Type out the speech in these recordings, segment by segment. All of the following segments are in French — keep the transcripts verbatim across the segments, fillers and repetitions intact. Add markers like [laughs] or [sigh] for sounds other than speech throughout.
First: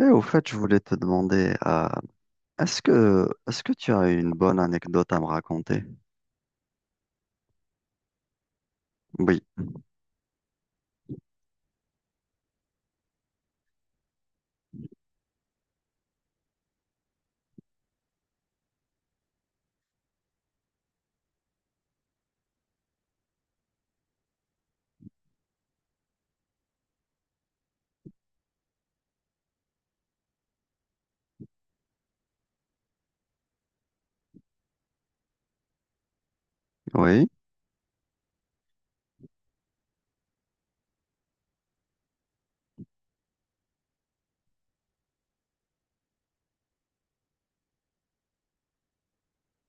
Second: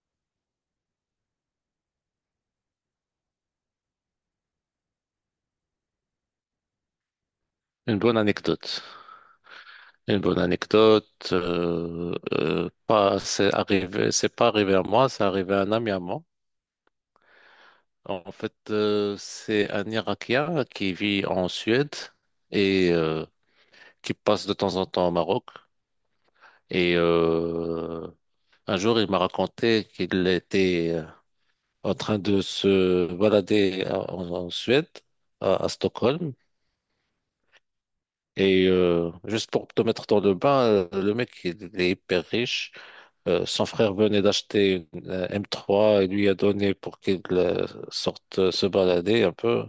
Et au fait, je voulais te demander, euh, est-ce que, est-ce que tu as une bonne anecdote à me raconter? Une bonne anecdote. Oui. Une bonne anecdote. euh, euh, pas, c'est arrivé, c'est pas arrivé à moi, c'est arrivé à un ami à moi. En fait, euh, c'est un Irakien qui vit en Suède et euh, qui passe de temps en temps au Maroc. Et euh, un jour, il m'a raconté qu'il était euh, en train de se balader en, en Suède, à, à Stockholm. Oui, Et euh, juste pour te mettre dans le bain, euh, le mec, il est hyper riche. Euh, son frère venait d'acheter une euh, m trois et lui a donné pour qu'il euh, sorte euh, se balader un peu.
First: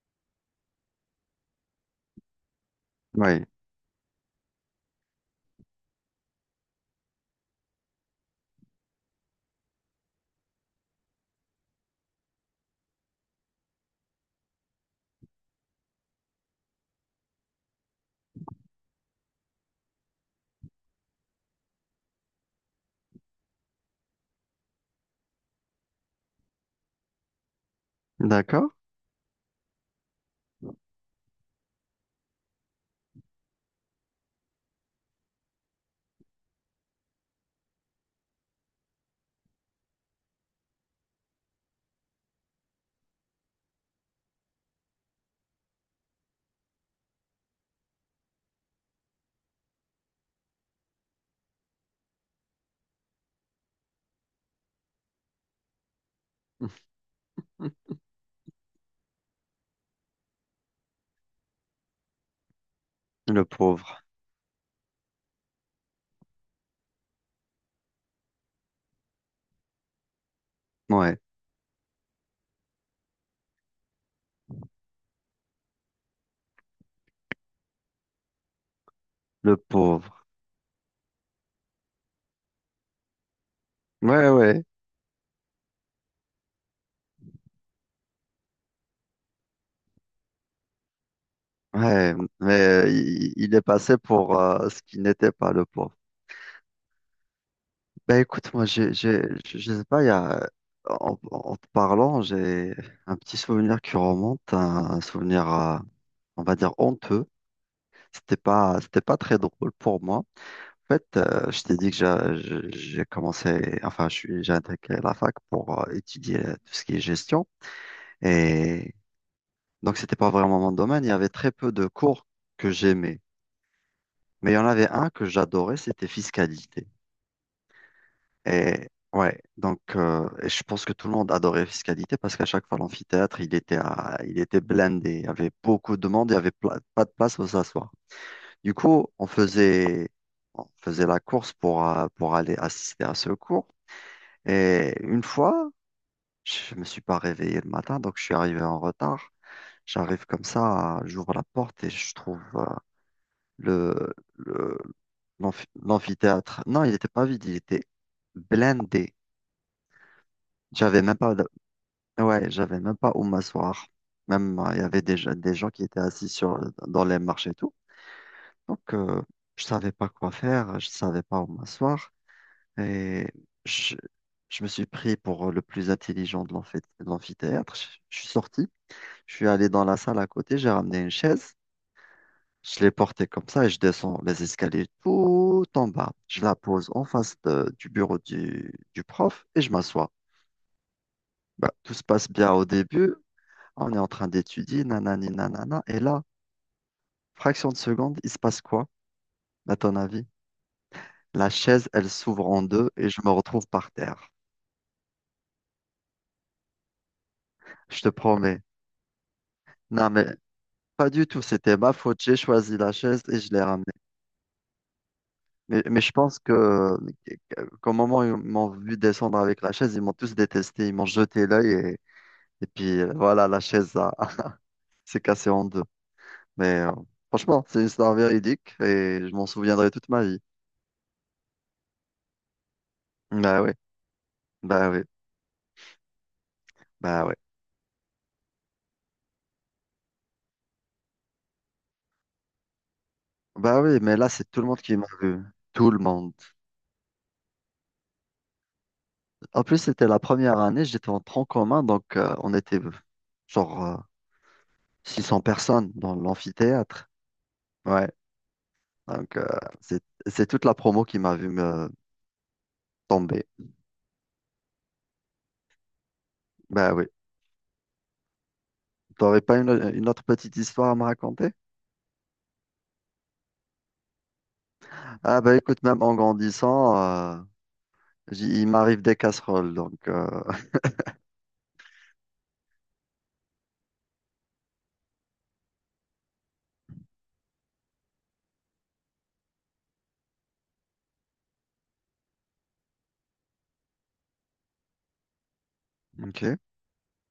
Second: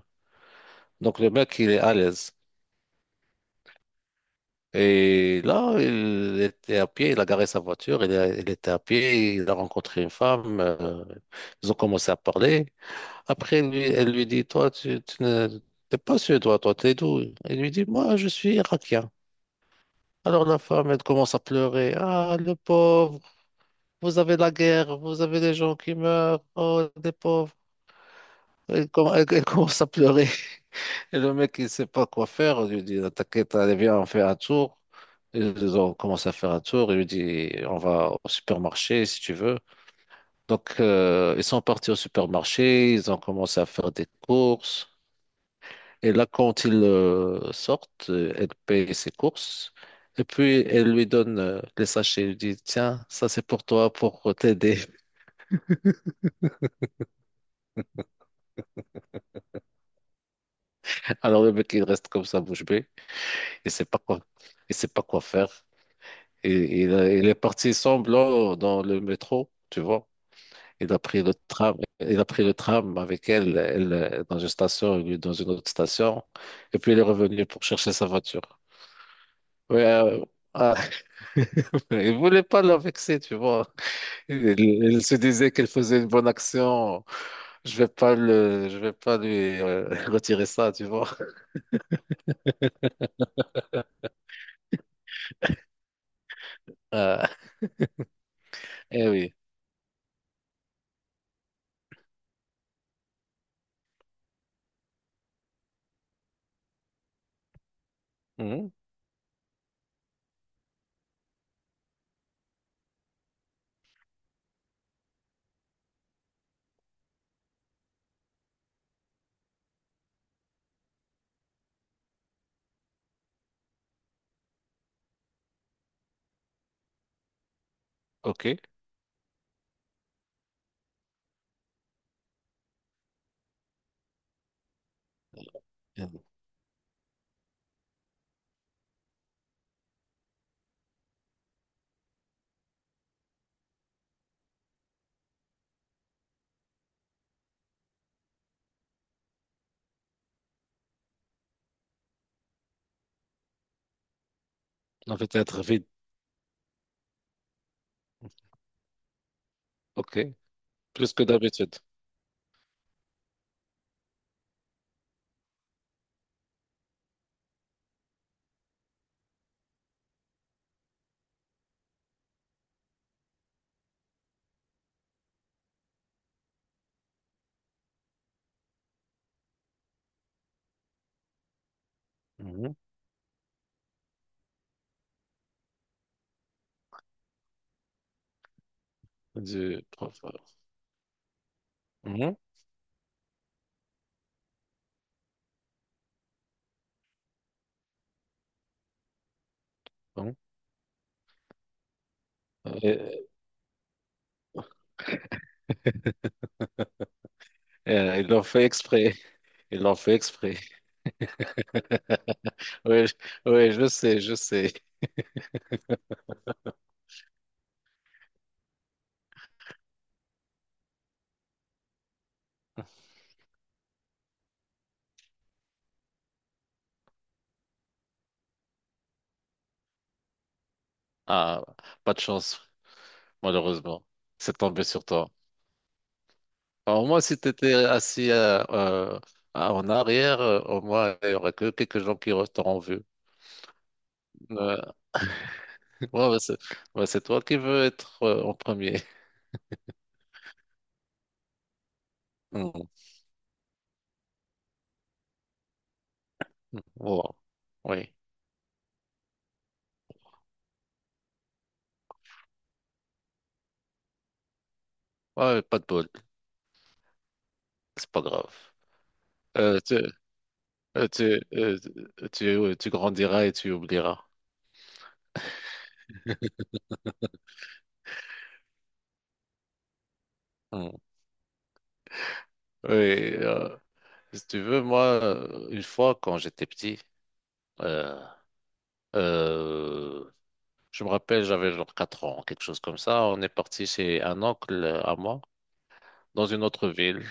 Donc le mec, il est à l'aise. oui, Et là, il était à pied, il a garé sa voiture, il, a- il était à pied, il a rencontré une femme, euh, ils ont commencé à parler. Après, lui, elle lui dit, toi, tu, tu ne- t'es pas suédois, toi, t'es d'où? Il lui dit, moi, je suis irakien. Alors la femme, elle commence à pleurer. Ah, le pauvre, vous avez la guerre, vous avez des gens qui meurent, oh, des pauvres. d'accord. Elle, com- elle- elle commence à pleurer. [laughs] Et le mec, il sait pas quoi faire. Il lui dit, t'inquiète, allez, viens, on fait un tour. Ils ont commencé à faire un tour. Il lui dit, on va au supermarché si tu veux. Donc, euh, ils sont partis au supermarché. Ils ont commencé à faire des courses. Et là, quand ils euh, sortent, euh, elle paye ses courses. Et puis, elle lui donne euh, les sachets. Elle lui dit, tiens, ça c'est pour toi, pour t'aider. [laughs] [laughs] Alors, le mec, il reste comme ça, bouche bée. Le Il sait pas pauvre. quoi, il sait pas quoi faire. Et il, a- il est parti semble là, dans le métro, tu vois. Il a Ouais. pris le tram, il a pris le tram avec elle, elle euh, dans une station, lui dans une autre station. Et puis il est revenu pour chercher sa voiture. Le Ouais, euh, pauvre. ah, [laughs] il voulait pas la vexer, tu vois. Ouais, Il, ouais. il se disait qu'elle faisait une bonne action. Je vais pas le, je vais pas lui euh, [laughs] retirer ça, tu vois. Ouais. Mais euh, il, il est passé pour euh, ce qui n'était pas le pauvre. Euh, Ben écoute, moi, j'ai, eh j'ai, oui. je je sais pas, il y a, en, en te parlant, j'ai un petit souvenir qui remonte, un, un souvenir, euh, on va dire, honteux. C'était Mhm. pas, c'était pas très drôle pour moi. En fait, euh, je t'ai dit que j'a- je- j'ai commencé, enfin, je suis, j'ai intégré la fac pour euh, étudier tout ce qui est gestion. Et donc, c'était pas vraiment mon domaine. Il y avait très peu de cours que j'aimais. Mais il y en avait un que j'adorais, c'était fiscalité. Ok. Et ouais, donc euh, et je pense que tout le monde adorait fiscalité parce qu'à chaque fois l'amphithéâtre, il était à- il était blindé, il y avait beaucoup de Mmh. monde, il y avait pla- pas de place où s'asseoir. Du coup, on faisait on faisait la course pour euh, pour aller assister à ce cours. Et une fois, je me suis pas réveillé le matin, donc je suis arrivé en retard. J'arrive comme ça, j'ouvre la porte et je trouve euh, le le- On va être l'amphi- vite. l'amphithéâtre. Non, il n'était pas vide, il était blindé. Ok. J'avais Plus même que pas d'habitude. Ouais, j'avais même pas où m'asseoir. Même, euh, il y avait des, gens- des gens qui étaient assis sur, dans les marches et tout. Donc, euh, je savais pas quoi faire, je savais pas où m'asseoir. Et je, je me suis pris pour le plus intelligent de l'amphi- de l'amphithéâtre. Je, je suis sorti, je suis allé dans la salle à côté, j'ai ramené une chaise, Mmh. je l'ai portée comme ça et je descends les escaliers tout en bas. Je la pose en face de- du bureau du, du prof et je Du m'assois. professeur. Bah, tout se passe Mhm. bien au début. On est en train d'étudier, nanani, nanana. Et là, fraction de seconde, il se passe quoi, à ton avis? Bon. La chaise, elle s'ouvre en deux et Euh, je me retrouve par terre. Je te euh, Ils l'ont promets. fait exprès. Ils l'ont Non, fait mais exprès. pas du tout. C'était ma faute. J'ai choisi la Oui, je- chaise et je l'ai oui, ramenée. je sais, je sais. Mais, mais je pense que, qu'au moment où ils m'ont vu descendre avec la chaise, ils m'ont tous détesté. Ils m'ont jeté l'œil et, et puis euh, voilà, la chaise a- [laughs] s'est cassée en deux. Mais euh, franchement, c'est une histoire véridique et je m'en souviendrai toute ma vie. Ah, pas de chance, Bah oui, malheureusement. C'est tombé bah oui, sur toi. Alors moi, bah oui. si tu étais assis euh, euh, en arrière, euh, au moins, il y aurait que quelques gens qui t'auront vu. Bah oui, mais là, c'est tout le monde Euh, qui m'a vu. Tout le [laughs] ouais, monde. ouais, c'est ouais, c'est toi qui veux être euh, en premier. En plus, c'était la première année, j'étais en tronc commun, donc euh, on était euh, [laughs] genre euh, six cents personnes dans Mhm. l'amphithéâtre. Wow. Ouais, Oui. donc euh, c'est c'est toute la promo qui m'a vu me tomber. Ouais, pas de bol. Bah oui. C'est pas T'aurais pas grave. Euh, une, tu, une autre petite histoire à me euh, raconter? Tu, euh, tu grandiras et tu oublieras. Ah bah écoute, même en grandissant, euh, j'y- il m'arrive des casseroles, donc... euh, Mm. Oui, euh, si tu veux, moi, euh, une fois, quand j'étais petit, euh, euh, je me rappelle, j'avais genre quatre ans, quelque chose comme ça. On est parti chez un oncle euh, à moi, dans ok, une autre ville.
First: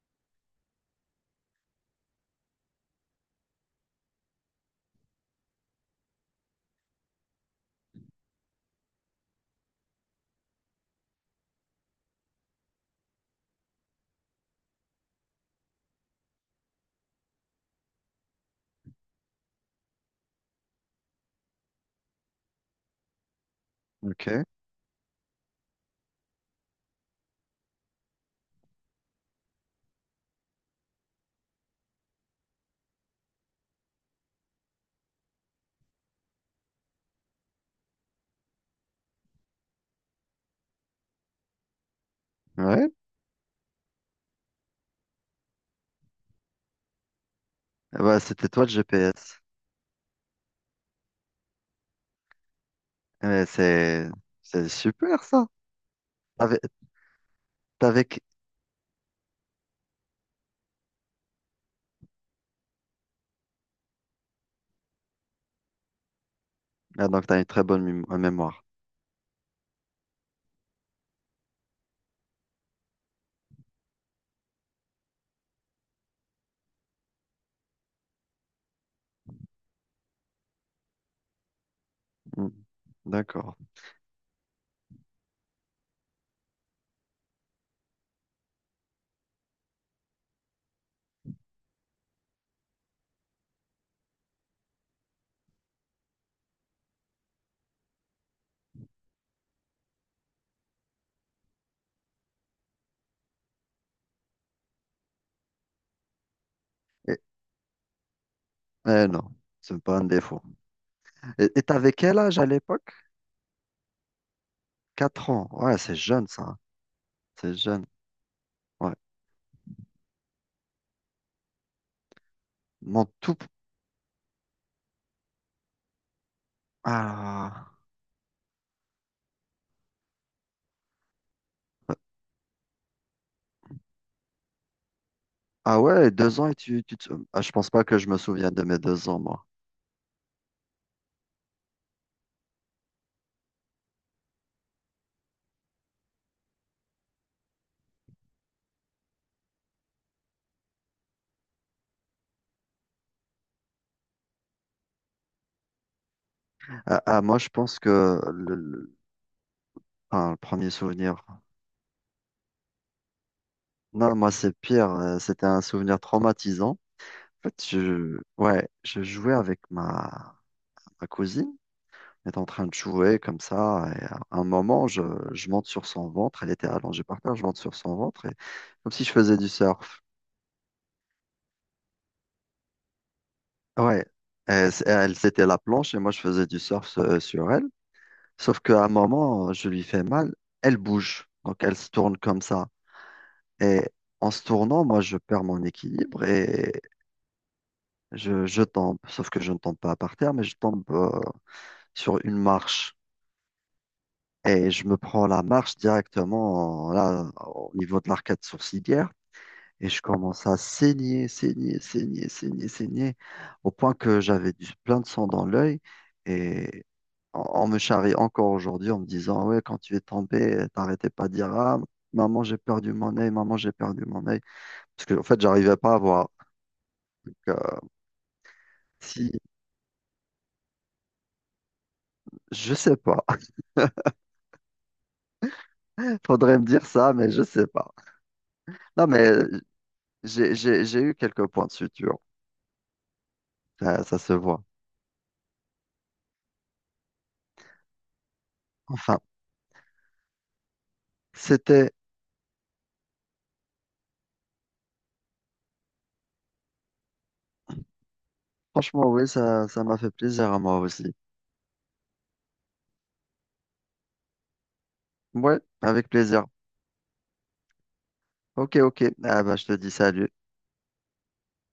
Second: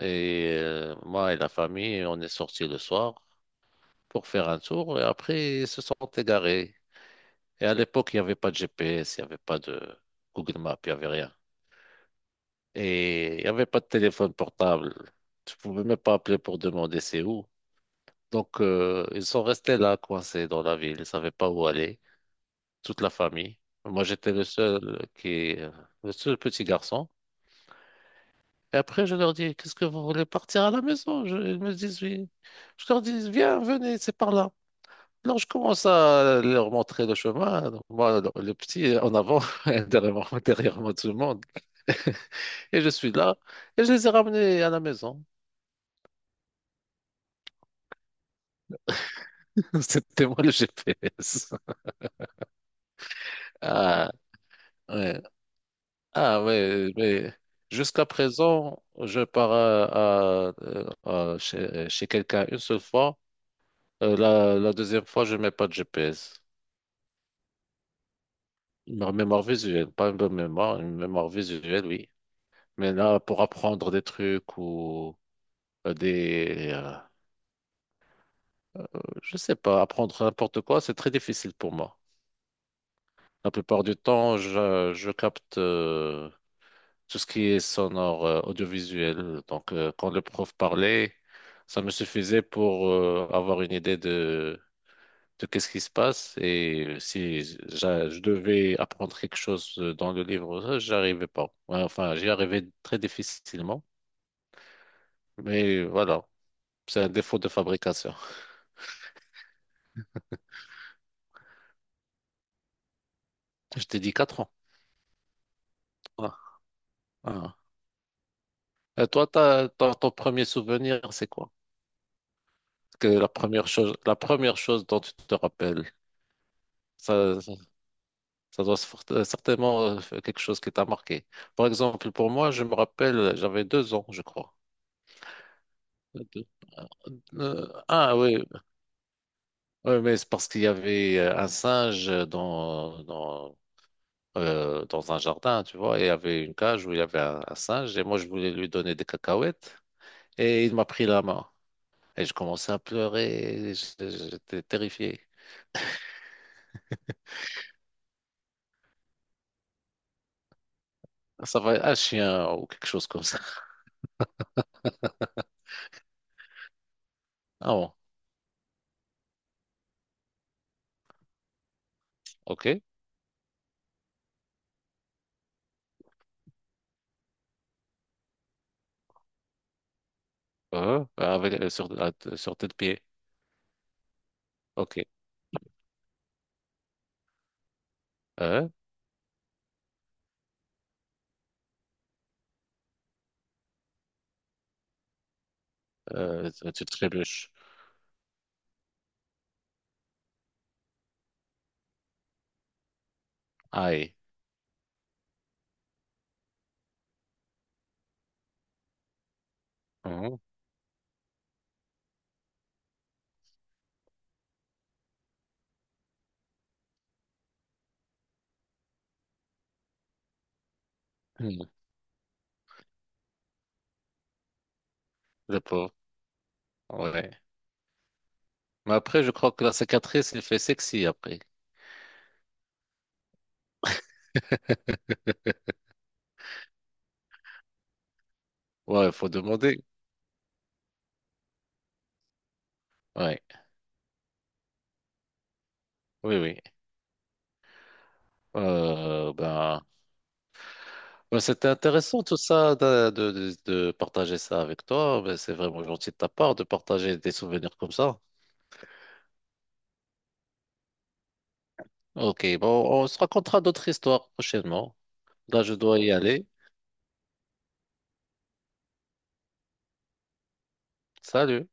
Et euh, moi et la famille, on est sortis le soir pour faire un tour. Et après, ils se sont égarés. Et à l'époque, il n'y avait pas de G P S, il n'y avait pas de Google Maps, il n'y avait rien. Et il n'y avait pas de téléphone portable. Tu pouvais même pas appeler pour demander c'est où. Donc, euh, ils sont restés là, coincés dans la ville. Ils savaient pas où aller, toute la famille. Moi, j'étais ok, le seul qui, euh, le seul petit garçon. Et après, je leur dis, qu'est-ce que vous voulez partir à la maison? Je- ils me disent oui. Je leur dis, viens, venez, c'est par là. Alors, je commence à leur montrer le chemin. Donc, moi, le, le petit en avant, [laughs] derrière moi, derrière moi, tout le monde. [laughs] Et ouais. je suis là. Et je les ai ramenés à la maison. Eh bah c'était toi le GPS. [laughs] C'était moi le G P S. Mais c'est Ah, c'est ouais. super ça. Ah, T'avais, ouais, mais jusqu'à t'avais présent, je pars à, à- euh, à- chez, chez quelqu'un une seule fois. Euh, la, la deuxième fois, je mets pas de G P S. Ah, donc, tu as une très bonne mém- euh, mémoire. Une mémoire visuelle, pas une bonne mémoire, une mémoire visuelle, oui. Mais là, pour apprendre des trucs ou euh, des, euh, je sais pas, apprendre n'importe quoi, c'est très difficile pour moi. Hmm, La d'accord. plupart du temps, je, je capte euh, tout ce qui est sonore, euh, audiovisuel. Donc, euh, quand le prof parlait, ça me suffisait pour euh, avoir une idée de, de qu'est-ce qui se passe. Et si j'a- je devais apprendre quelque chose euh, dans le livre, ça, j'arrivais pas. Ouais, enfin, j'y arrivais très difficilement. Mais voilà, c'est un Et, défaut de fabrication. eh non, c'est pas un défaut. Et tu avais quel âge à l'époque? [laughs] Je t'ai dit quatre ans. Quatre ans. Ouais, c'est jeune, Ah, ça, hein. C'est ah. jeune. Ouais. Et toi, t'as, t'as- ton premier souvenir, c'est quoi? Mon Que la tout. première chose, la première chose dont tu te rappelles, ça, Ah, Ça doit fort- euh, certainement euh, faire quelque chose qui t'a marqué. Par exemple, pour moi, je me rappelle, j'avais deux ans, je crois. ah ouais, deux Deux. ans et tu, Euh, tu te- Ah, je pense euh, pas que je ah me oui, souviens de mes deux ans, moi. Ouais, mais c'est parce qu'il y avait euh, un singe dans, dans, euh, dans un jardin, tu vois, et il y avait une cage où il y avait un, un singe, et moi je voulais lui donner des cacahuètes, et il m'a pris la main, et je commençais à pleurer, et j- j'étais terrifié. Ah, ah, moi, je pense que le, le- enfin, le premier souvenir. Ça va être un chien ou quelque chose comme ça. Non, moi, c'est pire. Euh, c'était un souvenir traumatisant. En fait, Ah bon, je, ouais, je jouais avec ma, ma cousine. Est en train de ok. jouer comme ça. Et à un moment, je, je monte sur son ventre. Elle était allongée par terre. Je monte sur son ventre, et, comme si je faisais du surf. Euh, avec, euh, sur, Sur tes pieds, Ouais. Et c- ok. elle, c'était la planche et moi, je faisais du surf euh, sur elle. Sauf 에? qu'à un moment, je lui fais mal. Elle bouge. Donc, elle se tourne comme ça. Et en se tournant, moi, je perds mon équilibre Euh, et tu trébuches. je, je tombe. Sauf que je ne tombe pas par terre, mais je tombe euh, sur une marche. Aïe. Et je me prends la marche directement euh, là, au niveau de l'arcade sourcilière. Et je Hein? commence à saigner, saigner, saigner, saigner, saigner, au point que j'avais du plein de sang dans l'œil. Et on, on me charrie encore aujourd'hui en me disant, ouais, quand tu es tombé, t'arrêtais pas de dire, Hmm. ah, maman, j'ai perdu mon œil, maman, j'ai perdu mon œil. Parce que, en fait, Le j'arrivais pauvre. pas à voir. Ouais. Donc, euh, Mais après, si, je crois que la cicatrice, il fait sexy après. je sais pas. [laughs] Faudrait me dire ça, mais je sais pas. Ouais, Non, il faut mais demander. j'ai, j'ai, j'ai eu quelques points de suture. Ouais. Ça, ça se voit. Oui, oui. Enfin, Euh, ben, ben, c'était c'était, intéressant tout ça de, de, de- de partager ça avec toi. Ben, c'est vraiment gentil de ta part de partager des souvenirs comme ça. franchement, oui, ça, ça m'a fait plaisir à moi aussi. Ok, bon, on se racontera d'autres histoires prochainement. Ouais, Là, je dois avec y plaisir. aller. Ok, ok. Ah bah, je te dis salut. Salut.